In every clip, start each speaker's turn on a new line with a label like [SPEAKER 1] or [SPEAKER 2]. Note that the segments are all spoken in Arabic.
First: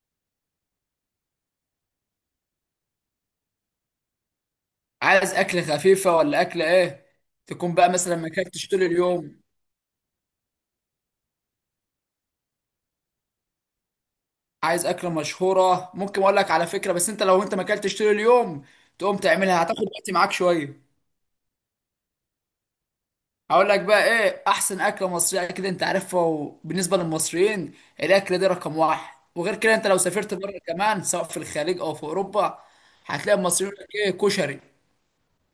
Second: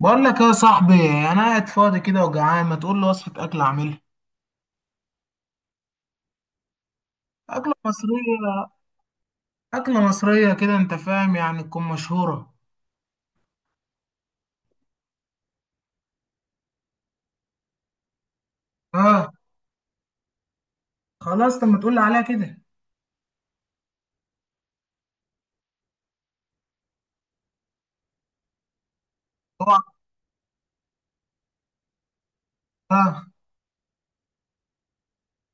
[SPEAKER 1] بقول لك يا صاحبي. انا قاعد فاضي كده وجعان، ما تقول لي وصفه اكل اعملها؟
[SPEAKER 2] عايز اكل خفيفه ولا اكل ايه؟
[SPEAKER 1] اكله
[SPEAKER 2] تكون بقى مثلا ما اكلتش
[SPEAKER 1] مصريه.
[SPEAKER 2] طول اليوم.
[SPEAKER 1] اكله مصريه كده، انت فاهم، يعني تكون مشهوره.
[SPEAKER 2] عايز اكله مشهوره؟ ممكن اقول لك على فكره، بس لو انت ما اكلتش طول اليوم تقوم
[SPEAKER 1] اه.
[SPEAKER 2] تعملها هتاخد وقت معاك شويه.
[SPEAKER 1] خلاص، طب ما تقول لي عليها كده؟
[SPEAKER 2] هقول لك بقى ايه احسن اكله مصريه، كده انت عارفها، وبالنسبه للمصريين الاكله دي رقم واحد. وغير كده
[SPEAKER 1] اوعى!
[SPEAKER 2] انت لو سافرت بره كمان، سواء في الخليج او في اوروبا،
[SPEAKER 1] اه.
[SPEAKER 2] هتلاقي المصريين يقول لك ايه؟ كشري.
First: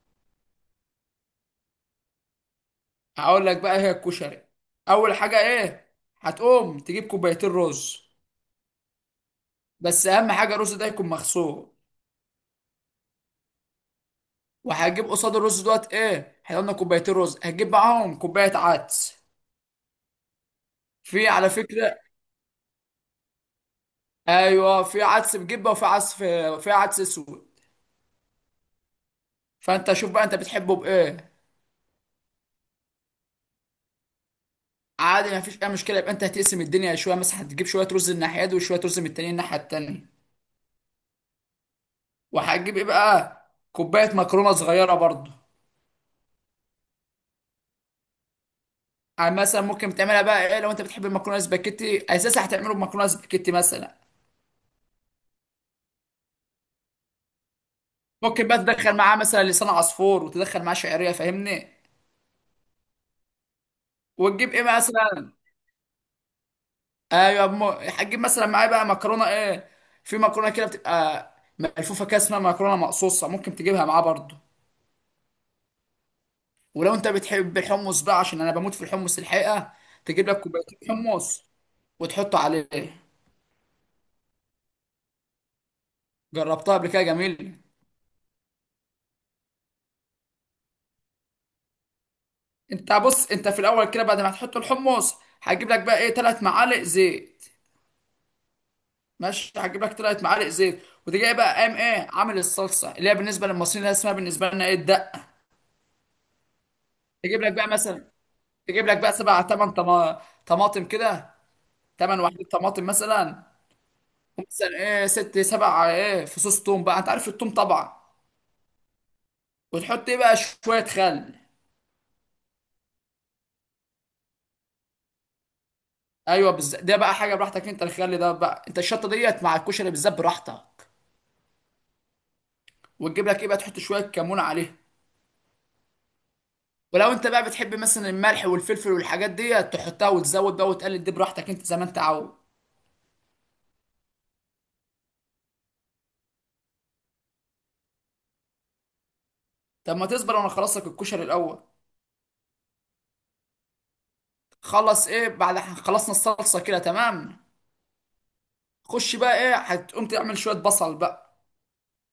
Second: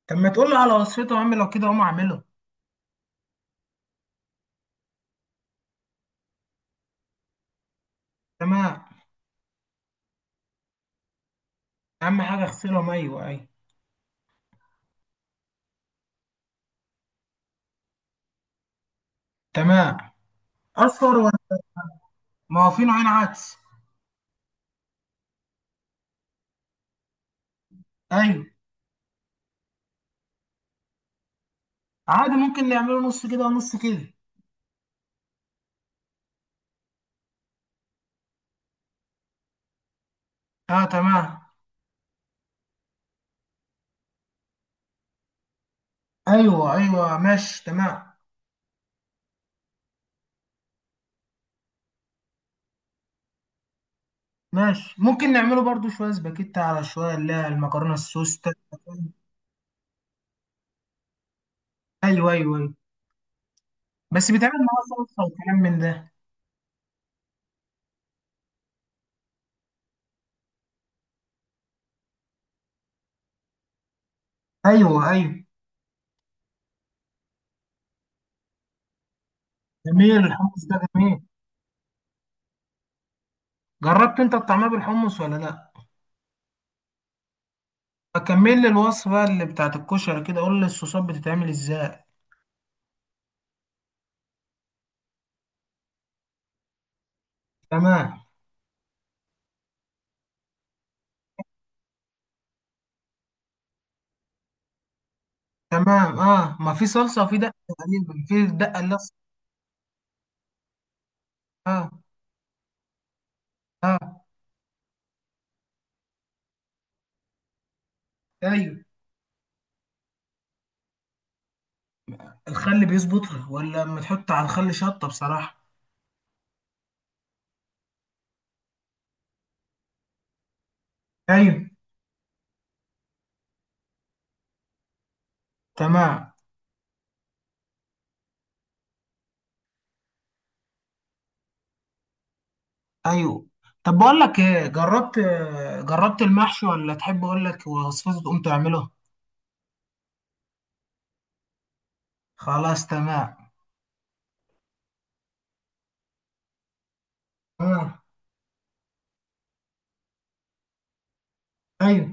[SPEAKER 1] طب ما تقول لي على وصفته يا عم لو كده اقوم اعمله؟
[SPEAKER 2] هقول لك بقى إيه هي الكشري. اول حاجه ايه؟ هتقوم تجيب كوبايتين رز،
[SPEAKER 1] تمام.
[SPEAKER 2] بس اهم حاجه الرز ده يكون مغسول.
[SPEAKER 1] اهم حاجه اغسلهم، ايوه، ايوه.
[SPEAKER 2] وهجيب قصاد الرز دوت ايه، احنا قلنا كوبايتين رز، هجيب معاهم كوبايه عدس.
[SPEAKER 1] تمام. اصفر
[SPEAKER 2] في على
[SPEAKER 1] ولا؟
[SPEAKER 2] فكره
[SPEAKER 1] ما هو في نوعين عدس.
[SPEAKER 2] ايوه في عدس بجبه، وفي عدس في عدس اسود.
[SPEAKER 1] ايوه.
[SPEAKER 2] فانت شوف بقى انت بتحبه بايه.
[SPEAKER 1] عادي، ممكن نعمله نص كده ونص كده.
[SPEAKER 2] عادي، ما فيش اي مشكله. يبقى انت هتقسم الدنيا شويه، مثلا هتجيب شويه رز من الناحيه دي وشويه رز من التانيين الناحيه التانيه.
[SPEAKER 1] اه، تمام.
[SPEAKER 2] وهتجيب ايه بقى؟ كوبايه مكرونه صغيره برضه.
[SPEAKER 1] ايوه، ايوه، ماشي، تمام.
[SPEAKER 2] يعني مثلا ممكن تعملها بقى ايه، لو انت بتحب المكرونه سباكيتي اساسا هتعمله بمكرونه سباكيتي مثلا.
[SPEAKER 1] ماشي، ممكن نعمله برضو شوية سباكيتا على شوية، اللي هي المكرونة السوس
[SPEAKER 2] ممكن
[SPEAKER 1] ده.
[SPEAKER 2] بقى تدخل معاه مثلا لسان عصفور، وتدخل معاه شعريه، فاهمني؟
[SPEAKER 1] أيوه، أيوه، أيوه. بس
[SPEAKER 2] وتجيب
[SPEAKER 1] بيتعمل
[SPEAKER 2] ايه
[SPEAKER 1] معاها صلصة
[SPEAKER 2] مثلا؟
[SPEAKER 1] وكلام من ده؟
[SPEAKER 2] ايوه هتجيب مثلا معايا بقى مكرونه ايه، في مكرونه كده بتبقى ملفوفه كده اسمها مكرونه مقصوصه، ممكن تجيبها معاه برضه.
[SPEAKER 1] أيوه، أيوه.
[SPEAKER 2] ولو انت بتحب الحمص بقى، عشان انا بموت في الحمص الحقيقه،
[SPEAKER 1] جميل،
[SPEAKER 2] تجيب لك
[SPEAKER 1] الحمص
[SPEAKER 2] كوبايتين
[SPEAKER 1] ده جميل.
[SPEAKER 2] حمص وتحطه عليه.
[SPEAKER 1] جربت أنت الطعمية بالحمص ولا لأ؟
[SPEAKER 2] جربتها قبل كده، جميل.
[SPEAKER 1] أكمل لي الوصفة اللي بتاعت الكشري كده، قول لي الصوصات بتتعمل إزاي؟
[SPEAKER 2] انت بص، انت في الاول كده بعد ما تحط الحمص هتجيب لك بقى ايه 3 معالق زيت.
[SPEAKER 1] تمام.
[SPEAKER 2] ماشي، هتجيب لك 3 معالق زيت. وتجي بقى قام ايه عامل الصلصه اللي هي بالنسبه للمصريين، اللي هي اسمها بالنسبه لنا ايه الدقه.
[SPEAKER 1] تمام، ما في صلصة وفي
[SPEAKER 2] تجيب لك
[SPEAKER 1] دقة
[SPEAKER 2] بقى مثلا،
[SPEAKER 1] تقريبا، في دقة
[SPEAKER 2] تجيب
[SPEAKER 1] اللي...
[SPEAKER 2] لك بقى 7 8 طماطم كده،
[SPEAKER 1] أه.
[SPEAKER 2] 8 وحدات طماطم مثلا.
[SPEAKER 1] أه.
[SPEAKER 2] ومثلا ايه 6 7 ايه فصوص توم، بقى انت عارف التوم طبعا.
[SPEAKER 1] أيوه.
[SPEAKER 2] وتحط ايه بقى؟ شويه خل.
[SPEAKER 1] الخل بيظبطها، ولا لما تحط على الخل شطة بصراحة؟
[SPEAKER 2] ايوه بالظبط. ده بقى حاجه براحتك انت، الخل ده بقى انت، الشطه ديت مع الكشري بالذات براحتك.
[SPEAKER 1] أيوه.
[SPEAKER 2] وتجيب لك ايه بقى؟ تحط شويه كمون عليها.
[SPEAKER 1] تمام.
[SPEAKER 2] ولو انت بقى بتحب مثلا الملح والفلفل والحاجات ديت تحطها، وتزود بقى وتقلل دي براحتك انت زي ما انت عاوز.
[SPEAKER 1] ايوه. طب بقول لك ايه، جربت... جربت المحشي، ولا تحب اقول لك وصفته تقوم تعمله؟
[SPEAKER 2] طب ما تصبر وانا اخلص لك الكشري الاول.
[SPEAKER 1] خلاص، تمام.
[SPEAKER 2] خلص ايه، بعد خلصنا الصلصه كده تمام.
[SPEAKER 1] آه.
[SPEAKER 2] خش بقى ايه، هتقوم تعمل شويه بصل بقى.
[SPEAKER 1] ايوه.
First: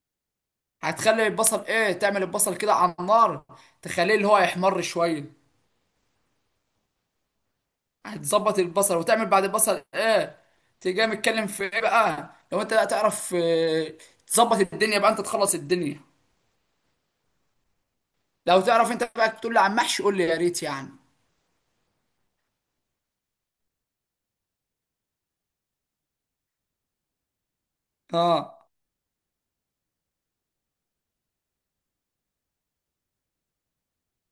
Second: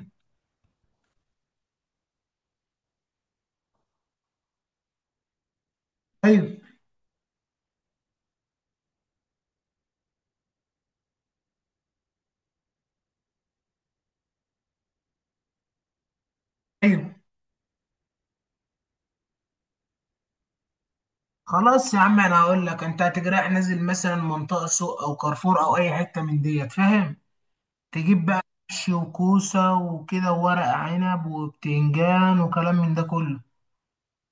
[SPEAKER 2] هتخلي البصل ايه، تعمل البصل كده على النار، تخليه اللي هو يحمر شويه.
[SPEAKER 1] ايوه.
[SPEAKER 2] هتظبط البصل وتعمل بعد البصل ايه؟ تيجي متكلم في ايه بقى لو انت بقى تعرف، آه، تظبط الدنيا بقى انت تخلص الدنيا.
[SPEAKER 1] ايوه.
[SPEAKER 2] لو تعرف انت بقى تقول لي عن محشي قول لي يا ريت يعني.
[SPEAKER 1] خلاص يا عم، انا هقول لك، انت هتجرح نازل مثلا منطقه سوق او كارفور او اي حته من ديت، فاهم؟ تجيب بقى...
[SPEAKER 2] اه.
[SPEAKER 1] محشي وكوسه وكده وورق عنب وبتنجان وكلام من ده كله.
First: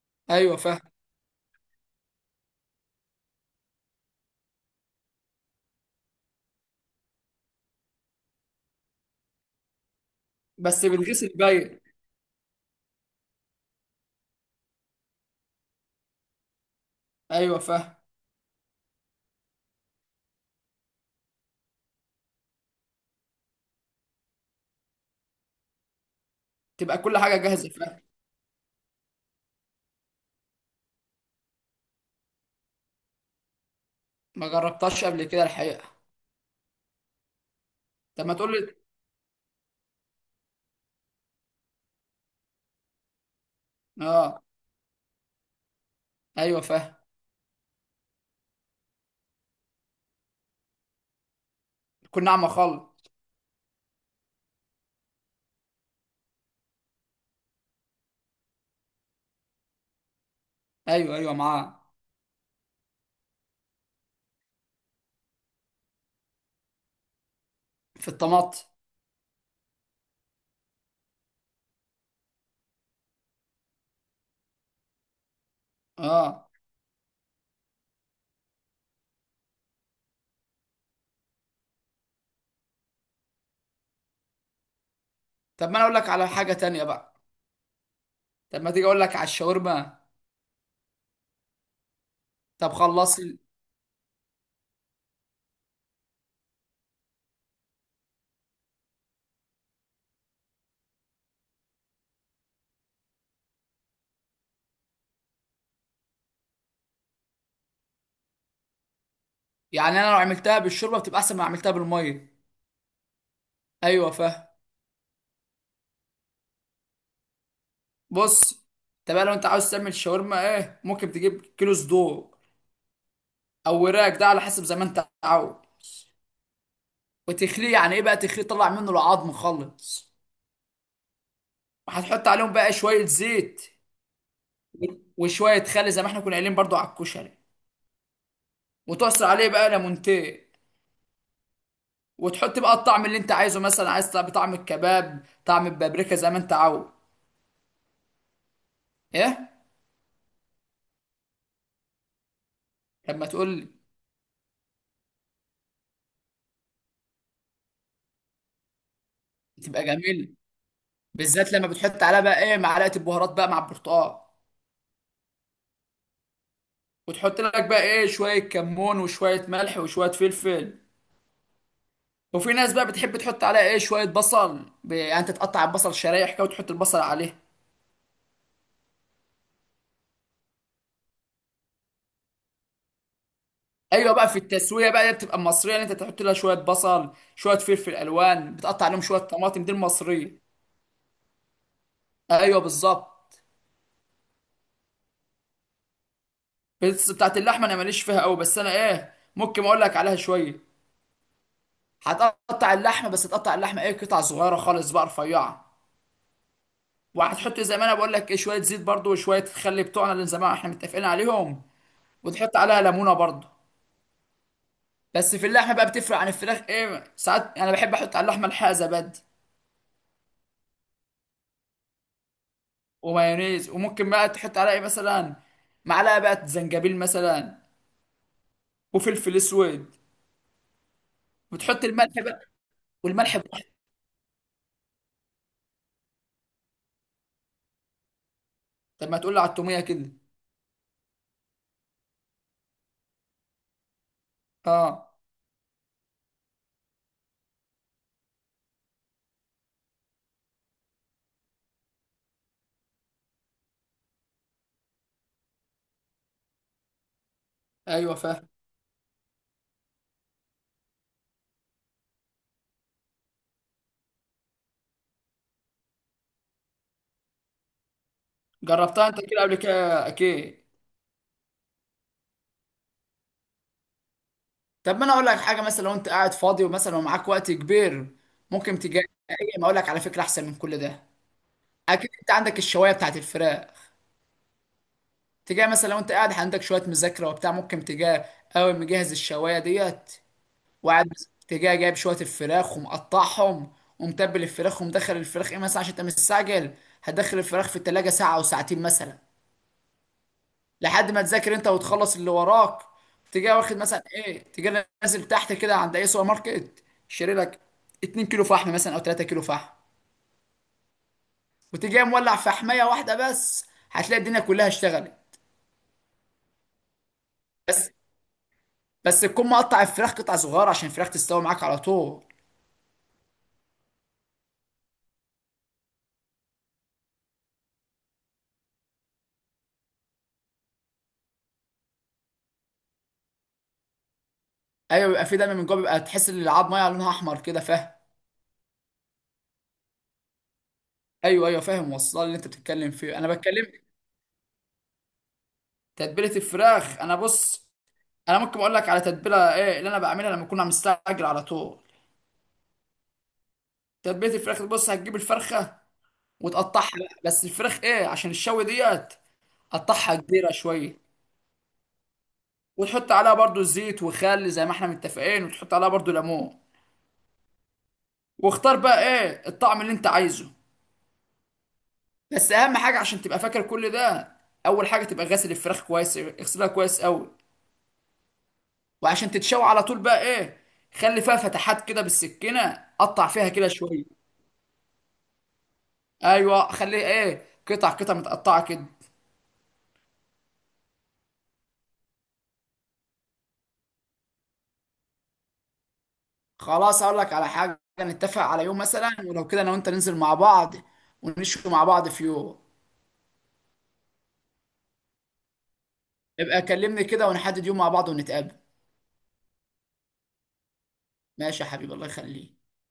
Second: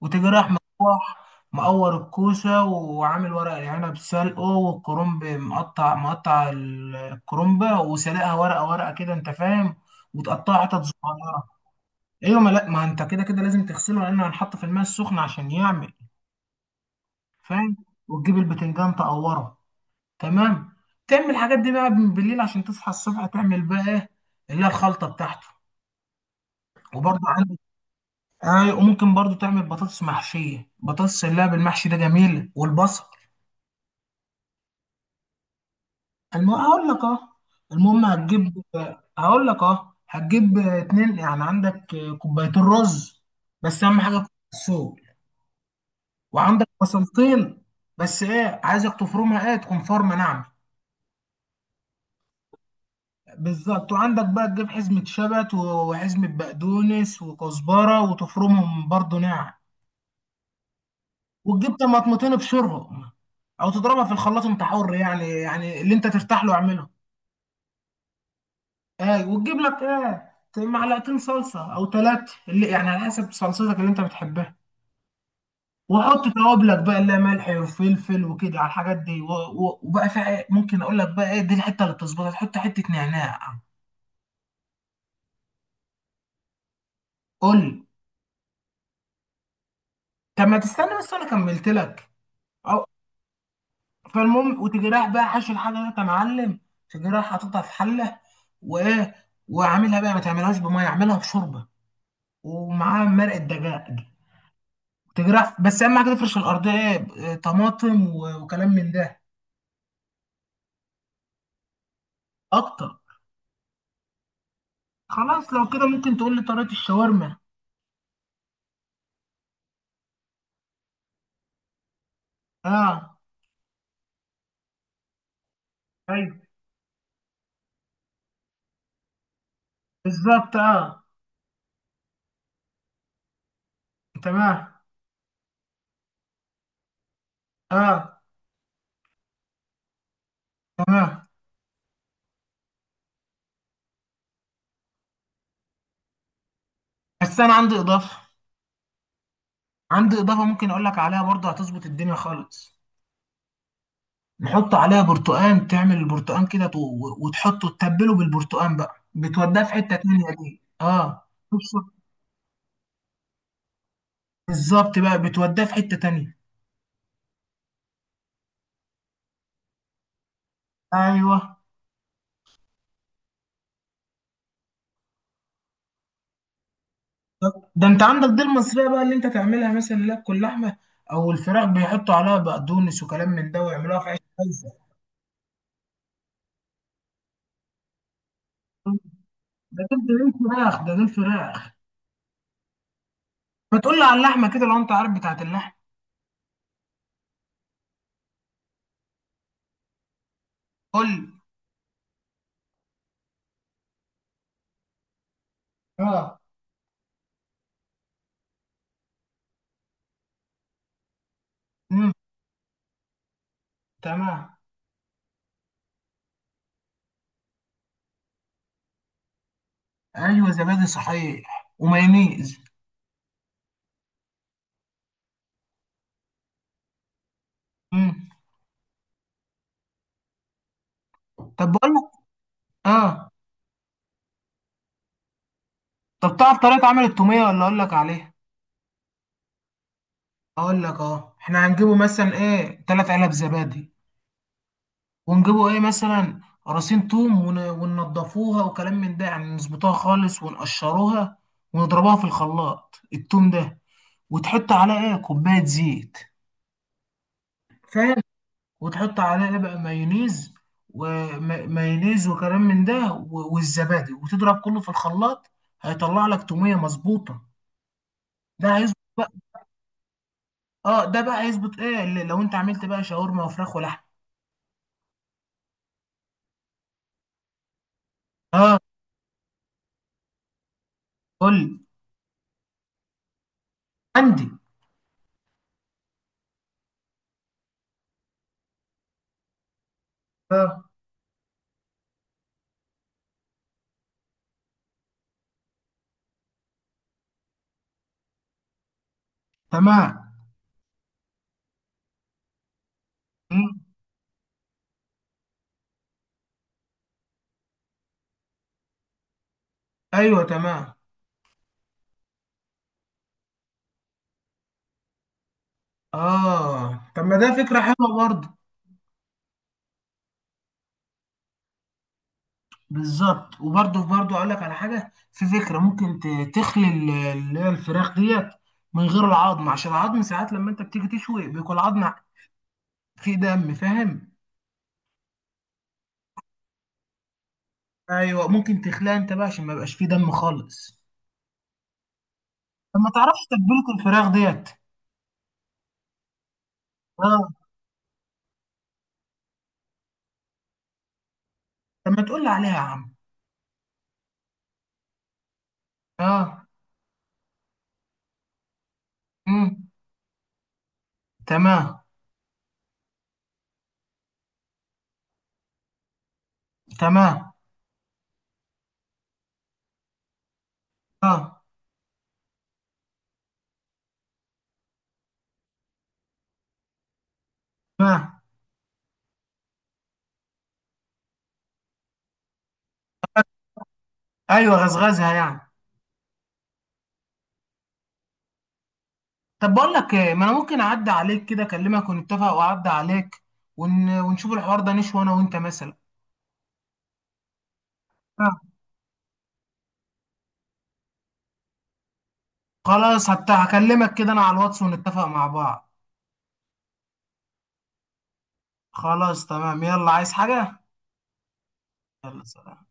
[SPEAKER 1] وتيجي راح
[SPEAKER 2] ايوه فاهم.
[SPEAKER 1] مروح. مقور الكوسة وعامل ورق العنب سلقه، والكرنب مقطع مقطع الكرنبة، وسلقها ورقة ورقة كده، انت فاهم؟ وتقطعها حتت
[SPEAKER 2] بس بالغسل
[SPEAKER 1] صغيرة.
[SPEAKER 2] باين.
[SPEAKER 1] ايوه، ما لا ما انت كده كده لازم تغسله، لانه هنحط في الماء السخن عشان يعمل.
[SPEAKER 2] ايوه
[SPEAKER 1] فاهم.
[SPEAKER 2] فاهم.
[SPEAKER 1] وتجيب البتنجان تقوره. تمام. تعمل الحاجات دي بقى من بالليل، عشان تصحى الصبح تعمل بقى ايه، اللي هي الخلطة بتاعته.
[SPEAKER 2] تبقى كل
[SPEAKER 1] وبرضه
[SPEAKER 2] حاجه
[SPEAKER 1] عندك.
[SPEAKER 2] جاهزه، فاهم.
[SPEAKER 1] ايوه، وممكن برضه تعمل بطاطس محشية، بطاطس اللي هي بالمحشي ده جميل، والبصل.
[SPEAKER 2] ما جربتهاش قبل كده الحقيقه.
[SPEAKER 1] هقول لك، اه. المهم
[SPEAKER 2] طب ما تقول
[SPEAKER 1] هتجيب...
[SPEAKER 2] لي.
[SPEAKER 1] هقول لك، هتجيب 2 يعني، عندك كوبايتين رز. بس اهم حاجه كوباية
[SPEAKER 2] اه.
[SPEAKER 1] السوق.
[SPEAKER 2] ايوه
[SPEAKER 1] وعندك
[SPEAKER 2] فاهم.
[SPEAKER 1] بصلتين. بس ايه، عايزك تفرمها، ايه، تكون فرمه ناعمه.
[SPEAKER 2] تكون ناعمه خالص.
[SPEAKER 1] بالظبط، وعندك بقى تجيب حزمه شبت وحزمه بقدونس وكزبره، وتفرمهم برضو ناعم.
[SPEAKER 2] ايوه ايوه
[SPEAKER 1] وتجيب
[SPEAKER 2] معاه.
[SPEAKER 1] طماطمتين ابشرهم، او تضربها في الخلاط، انت حر، يعني اللي انت ترتاح له اعمله.
[SPEAKER 2] في الطماط.
[SPEAKER 1] وتجيب لك ايه معلقتين صلصه او 3، اللي يعني على حسب صلصتك اللي انت بتحبها. وحط
[SPEAKER 2] اه.
[SPEAKER 1] توابلك بقى، اللي هي ملح وفلفل وكده، على الحاجات دي، وبقى ممكن اقول لك بقى ايه دي الحته اللي تظبطها، تحط حته نعناع.
[SPEAKER 2] طب ما انا اقول لك على حاجه تانية بقى.
[SPEAKER 1] قول لي.
[SPEAKER 2] طب ما تيجي اقول لك على الشاورما.
[SPEAKER 1] طب ما تستنى بس، انا كملت لك.
[SPEAKER 2] طب
[SPEAKER 1] أو...
[SPEAKER 2] خلص
[SPEAKER 1] فالمهم، وتجي رايح بقى حاشي الحاجه دي يا معلم. تجي رايح حاططها في حله، وايه، وعاملها بقى، ما تعملهاش بميه، اعملها بشوربه. ومعاها مرقه دجاج. تجرح، بس اهم حاجه تفرش الارضيه، طماطم وكلام من ده.
[SPEAKER 2] يعني انا لو عملتها بالشوربه بتبقى احسن ما عملتها بالميه.
[SPEAKER 1] اكتر.
[SPEAKER 2] ايوه فاهم.
[SPEAKER 1] خلاص، لو كده ممكن تقول لي طريقه الشاورما؟
[SPEAKER 2] بص، طب لو انت عاوز تعمل شاورما ايه، ممكن تجيب كيلو صدور
[SPEAKER 1] اه.
[SPEAKER 2] او وراك، ده على حسب زي ما انت عاوز.
[SPEAKER 1] ايوه.
[SPEAKER 2] وتخليه يعني ايه بقى، تخليه تطلع منه العظم خالص.
[SPEAKER 1] بالظبط، اه.
[SPEAKER 2] وهتحط عليهم بقى شويه زيت
[SPEAKER 1] تمام.
[SPEAKER 2] وشويه خل زي ما احنا كنا قايلين برضو على الكشري.
[SPEAKER 1] اه.
[SPEAKER 2] وتعصر عليه بقى ليمونتين.
[SPEAKER 1] تمام.
[SPEAKER 2] وتحط بقى الطعم اللي انت عايزه، مثلا عايز طعم، طعم الكباب، طعم البابريكا زي ما انت عاوز.
[SPEAKER 1] بس انا عندي اضافه.
[SPEAKER 2] ايه؟
[SPEAKER 1] عندي اضافه، ممكن اقول لك عليها برضه، هتظبط الدنيا خالص.
[SPEAKER 2] لما تقول لي.
[SPEAKER 1] نحط عليها برتقان، تعمل البرتقان كده، وتحطه، تتبله بالبرتقان بقى، بتوديه في
[SPEAKER 2] تبقى
[SPEAKER 1] حته تانيه
[SPEAKER 2] جميل،
[SPEAKER 1] دي، اه.
[SPEAKER 2] بالذات لما بتحط عليها بقى ايه معلقه البهارات بقى مع البرتقال.
[SPEAKER 1] بالظبط، بقى بتوديه في حته تانيه.
[SPEAKER 2] وتحط لك بقى ايه شويه كمون وشويه ملح وشويه فلفل.
[SPEAKER 1] ايوه.
[SPEAKER 2] وفي ناس بقى بتحب تحط عليها ايه شويه بصل، يعني انت تقطع البصل شرايح كده وتحط البصل عليه.
[SPEAKER 1] طب ده انت عندك دي المصرية بقى، اللي انت تعملها مثلا، لك اللحمة او الفراخ، بيحطوا عليها بقدونس وكلام من ده ويعملوها في
[SPEAKER 2] ايوه
[SPEAKER 1] عيش
[SPEAKER 2] بقى في
[SPEAKER 1] كايزر.
[SPEAKER 2] التسويه بقى دي بتبقى المصريه، اللي انت تحط لها شويه بصل، شويه فلفل الوان، بتقطع عليهم شويه طماطم، دي
[SPEAKER 1] ده دول
[SPEAKER 2] المصريه.
[SPEAKER 1] فراخ، ده دول فراخ.
[SPEAKER 2] ايوه بالظبط.
[SPEAKER 1] ما تقول لي على اللحمة كده لو انت عارف بتاعت اللحمة؟
[SPEAKER 2] بس بتاعت اللحمه انا ماليش فيها قوي، بس انا ايه ممكن اقول لك عليها شويه.
[SPEAKER 1] قول لي.
[SPEAKER 2] هتقطع اللحمه، بس تقطع اللحمه ايه، قطع صغيره خالص بقى رفيعه.
[SPEAKER 1] اه.
[SPEAKER 2] وهتحط زي ما انا بقول لك ايه شويه زيت برضو وشويه الخل بتوعنا اللي زمان احنا متفقين عليهم.
[SPEAKER 1] امم.
[SPEAKER 2] وتحط عليها ليمونه برضو.
[SPEAKER 1] تمام.
[SPEAKER 2] بس في اللحمه بقى بتفرق عن الفراخ ايه، ساعات انا بحب احط على اللحمه الحقيقه زبادي.
[SPEAKER 1] ايوه، زبادي صحيح، ومايونيز.
[SPEAKER 2] ومايونيز. وممكن بقى تحط عليها ايه مثلا معلقه بقى زنجبيل مثلا.
[SPEAKER 1] امم.
[SPEAKER 2] وفلفل اسود.
[SPEAKER 1] طب
[SPEAKER 2] وتحط
[SPEAKER 1] بقول لك...
[SPEAKER 2] الملح بقى.
[SPEAKER 1] اه.
[SPEAKER 2] والملح بقى.
[SPEAKER 1] طب تعرف طريقة عمل التومية ولا اقول لك عليها؟
[SPEAKER 2] طب ما تقول لي على التوميه كده.
[SPEAKER 1] اقول لك، احنا هنجيبه مثلا ايه 3 علب زبادي.
[SPEAKER 2] اه.
[SPEAKER 1] ونجيبوا ايه مثلا قراصين توم، وننضفوها وكلام من ده، يعني نظبطوها خالص ونقشروها. ونضربها في الخلاط التوم ده. وتحط عليها ايه كوباية زيت. فاهم.
[SPEAKER 2] ايوه فاهم.
[SPEAKER 1] وتحط عليها ايه بقى مايونيز، ومايونيز وكلام من ده، والزبادي، وتضرب كله في الخلاط. هيطلع لك تومية مظبوطة. ده هيظبط
[SPEAKER 2] جربتها انت
[SPEAKER 1] بقى.
[SPEAKER 2] كده قبل كده اكيد.
[SPEAKER 1] اه ده بقى هيظبط ايه لو انت عملت بقى شاورما وفراخ ولحم.
[SPEAKER 2] طب ما انا اقول لك حاجه، مثلا لو انت قاعد فاضي ومثلا ومعاك وقت كبير
[SPEAKER 1] اه.
[SPEAKER 2] ممكن تجي. ما اقول لك على فكره احسن من كل ده.
[SPEAKER 1] قول لي.
[SPEAKER 2] اكيد انت عندك الشوايه بتاعت الفراخ.
[SPEAKER 1] عندي.
[SPEAKER 2] تجي مثلا لو انت قاعد عندك شويه مذاكره وبتاع، ممكن تجي اول مجهز الشوايه ديت
[SPEAKER 1] اه.
[SPEAKER 2] وقاعد، تجي جايب شويه الفراخ ومقطعهم ومتبل الفراخ ومدخل الفراخ ايه مثلا عشان انت مستعجل. هتدخل الفراخ في التلاجة ساعه او ساعتين مثلا،
[SPEAKER 1] تمام.
[SPEAKER 2] لحد ما تذاكر انت وتخلص اللي وراك. تجي واخد
[SPEAKER 1] مم.
[SPEAKER 2] مثلا ايه، تجي نازل تحت كده عند اي سوبر ماركت، شاري لك 2 كيلو فحم مثلا او 3 كيلو فحم.
[SPEAKER 1] ايوه، تمام.
[SPEAKER 2] وتجي مولع فحميه واحده بس، هتلاقي الدنيا كلها اشتغلت.
[SPEAKER 1] اه، طب ما ده فكرة
[SPEAKER 2] بس
[SPEAKER 1] حلوة برضه.
[SPEAKER 2] بس تكون مقطع الفراخ قطع صغيره عشان الفراخ تستوي معاك على طول.
[SPEAKER 1] بالظبط، وبرضه اقول لك على حاجة، في فكرة ممكن تخلي اللي هي الفراخ ديت، من غير العظم، عشان العظم ساعات لما انت بتيجي تشوي بيكون العظم فيه دم، فاهم؟
[SPEAKER 2] ايوه بيبقى في دم من جوه، بيبقى تحس ان العظم ميه لونها احمر كده، فاهم.
[SPEAKER 1] ايوه، ممكن تخليها انت بقى عشان ما يبقاش فيه دم خالص.
[SPEAKER 2] ايوه ايوه فاهم، وصل اللي انت بتتكلم
[SPEAKER 1] طب ما
[SPEAKER 2] فيه انا
[SPEAKER 1] تعرفش
[SPEAKER 2] بتكلم.
[SPEAKER 1] تتبيلة الفراخ ديت؟
[SPEAKER 2] تتبيله الفراخ انا
[SPEAKER 1] اه.
[SPEAKER 2] بص، انا ممكن اقول لك على تتبيله ايه اللي انا بعملها لما اكون مستعجل على طول.
[SPEAKER 1] طب ما تقول لي عليها يا عم.
[SPEAKER 2] تتبيله الفراخ بص، هتجيب الفرخه
[SPEAKER 1] اه.
[SPEAKER 2] وتقطعها بقى، بس الفراخ ايه عشان الشوي ديت
[SPEAKER 1] امم.
[SPEAKER 2] قطعها كبيره شويه.
[SPEAKER 1] تمام.
[SPEAKER 2] وتحط عليها برضو زيت وخل زي ما احنا متفقين، وتحط عليها برضو ليمون.
[SPEAKER 1] تمام.
[SPEAKER 2] واختار بقى ايه الطعم اللي انت عايزه.
[SPEAKER 1] اه.
[SPEAKER 2] بس اهم حاجه عشان تبقى فاكر كل ده، اول حاجه تبقى غاسل الفراخ كويس، اغسلها كويس قوي.
[SPEAKER 1] تمام.
[SPEAKER 2] وعشان تتشوي على طول بقى ايه، خلي فيها فتحات كده بالسكينه، قطع فيها كده شويه.
[SPEAKER 1] ايوه، غزغزها يعني.
[SPEAKER 2] ايوه، خليه ايه، قطع قطع متقطعه كده.
[SPEAKER 1] طب بقول لك ايه، ما انا ممكن اعدي عليك كده، اكلمك ونتفق، واعدي عليك ونشوف الحوار ده، نشوي انا وانت مثلا.
[SPEAKER 2] خلاص اقول لك على حاجه، نتفق
[SPEAKER 1] آه.
[SPEAKER 2] على يوم مثلا، ولو كده انا وانت ننزل مع بعض ونشوي مع بعض في يوم.
[SPEAKER 1] خلاص، هكلمك كده انا على الواتس ونتفق مع بعض.
[SPEAKER 2] يبقى كلمني كده ونحدد يوم مع بعض ونتقابل.
[SPEAKER 1] خلاص، تمام، يلا عايز حاجة؟
[SPEAKER 2] ماشي يا حبيبي، الله
[SPEAKER 1] يلا،
[SPEAKER 2] يخليك.
[SPEAKER 1] سلام.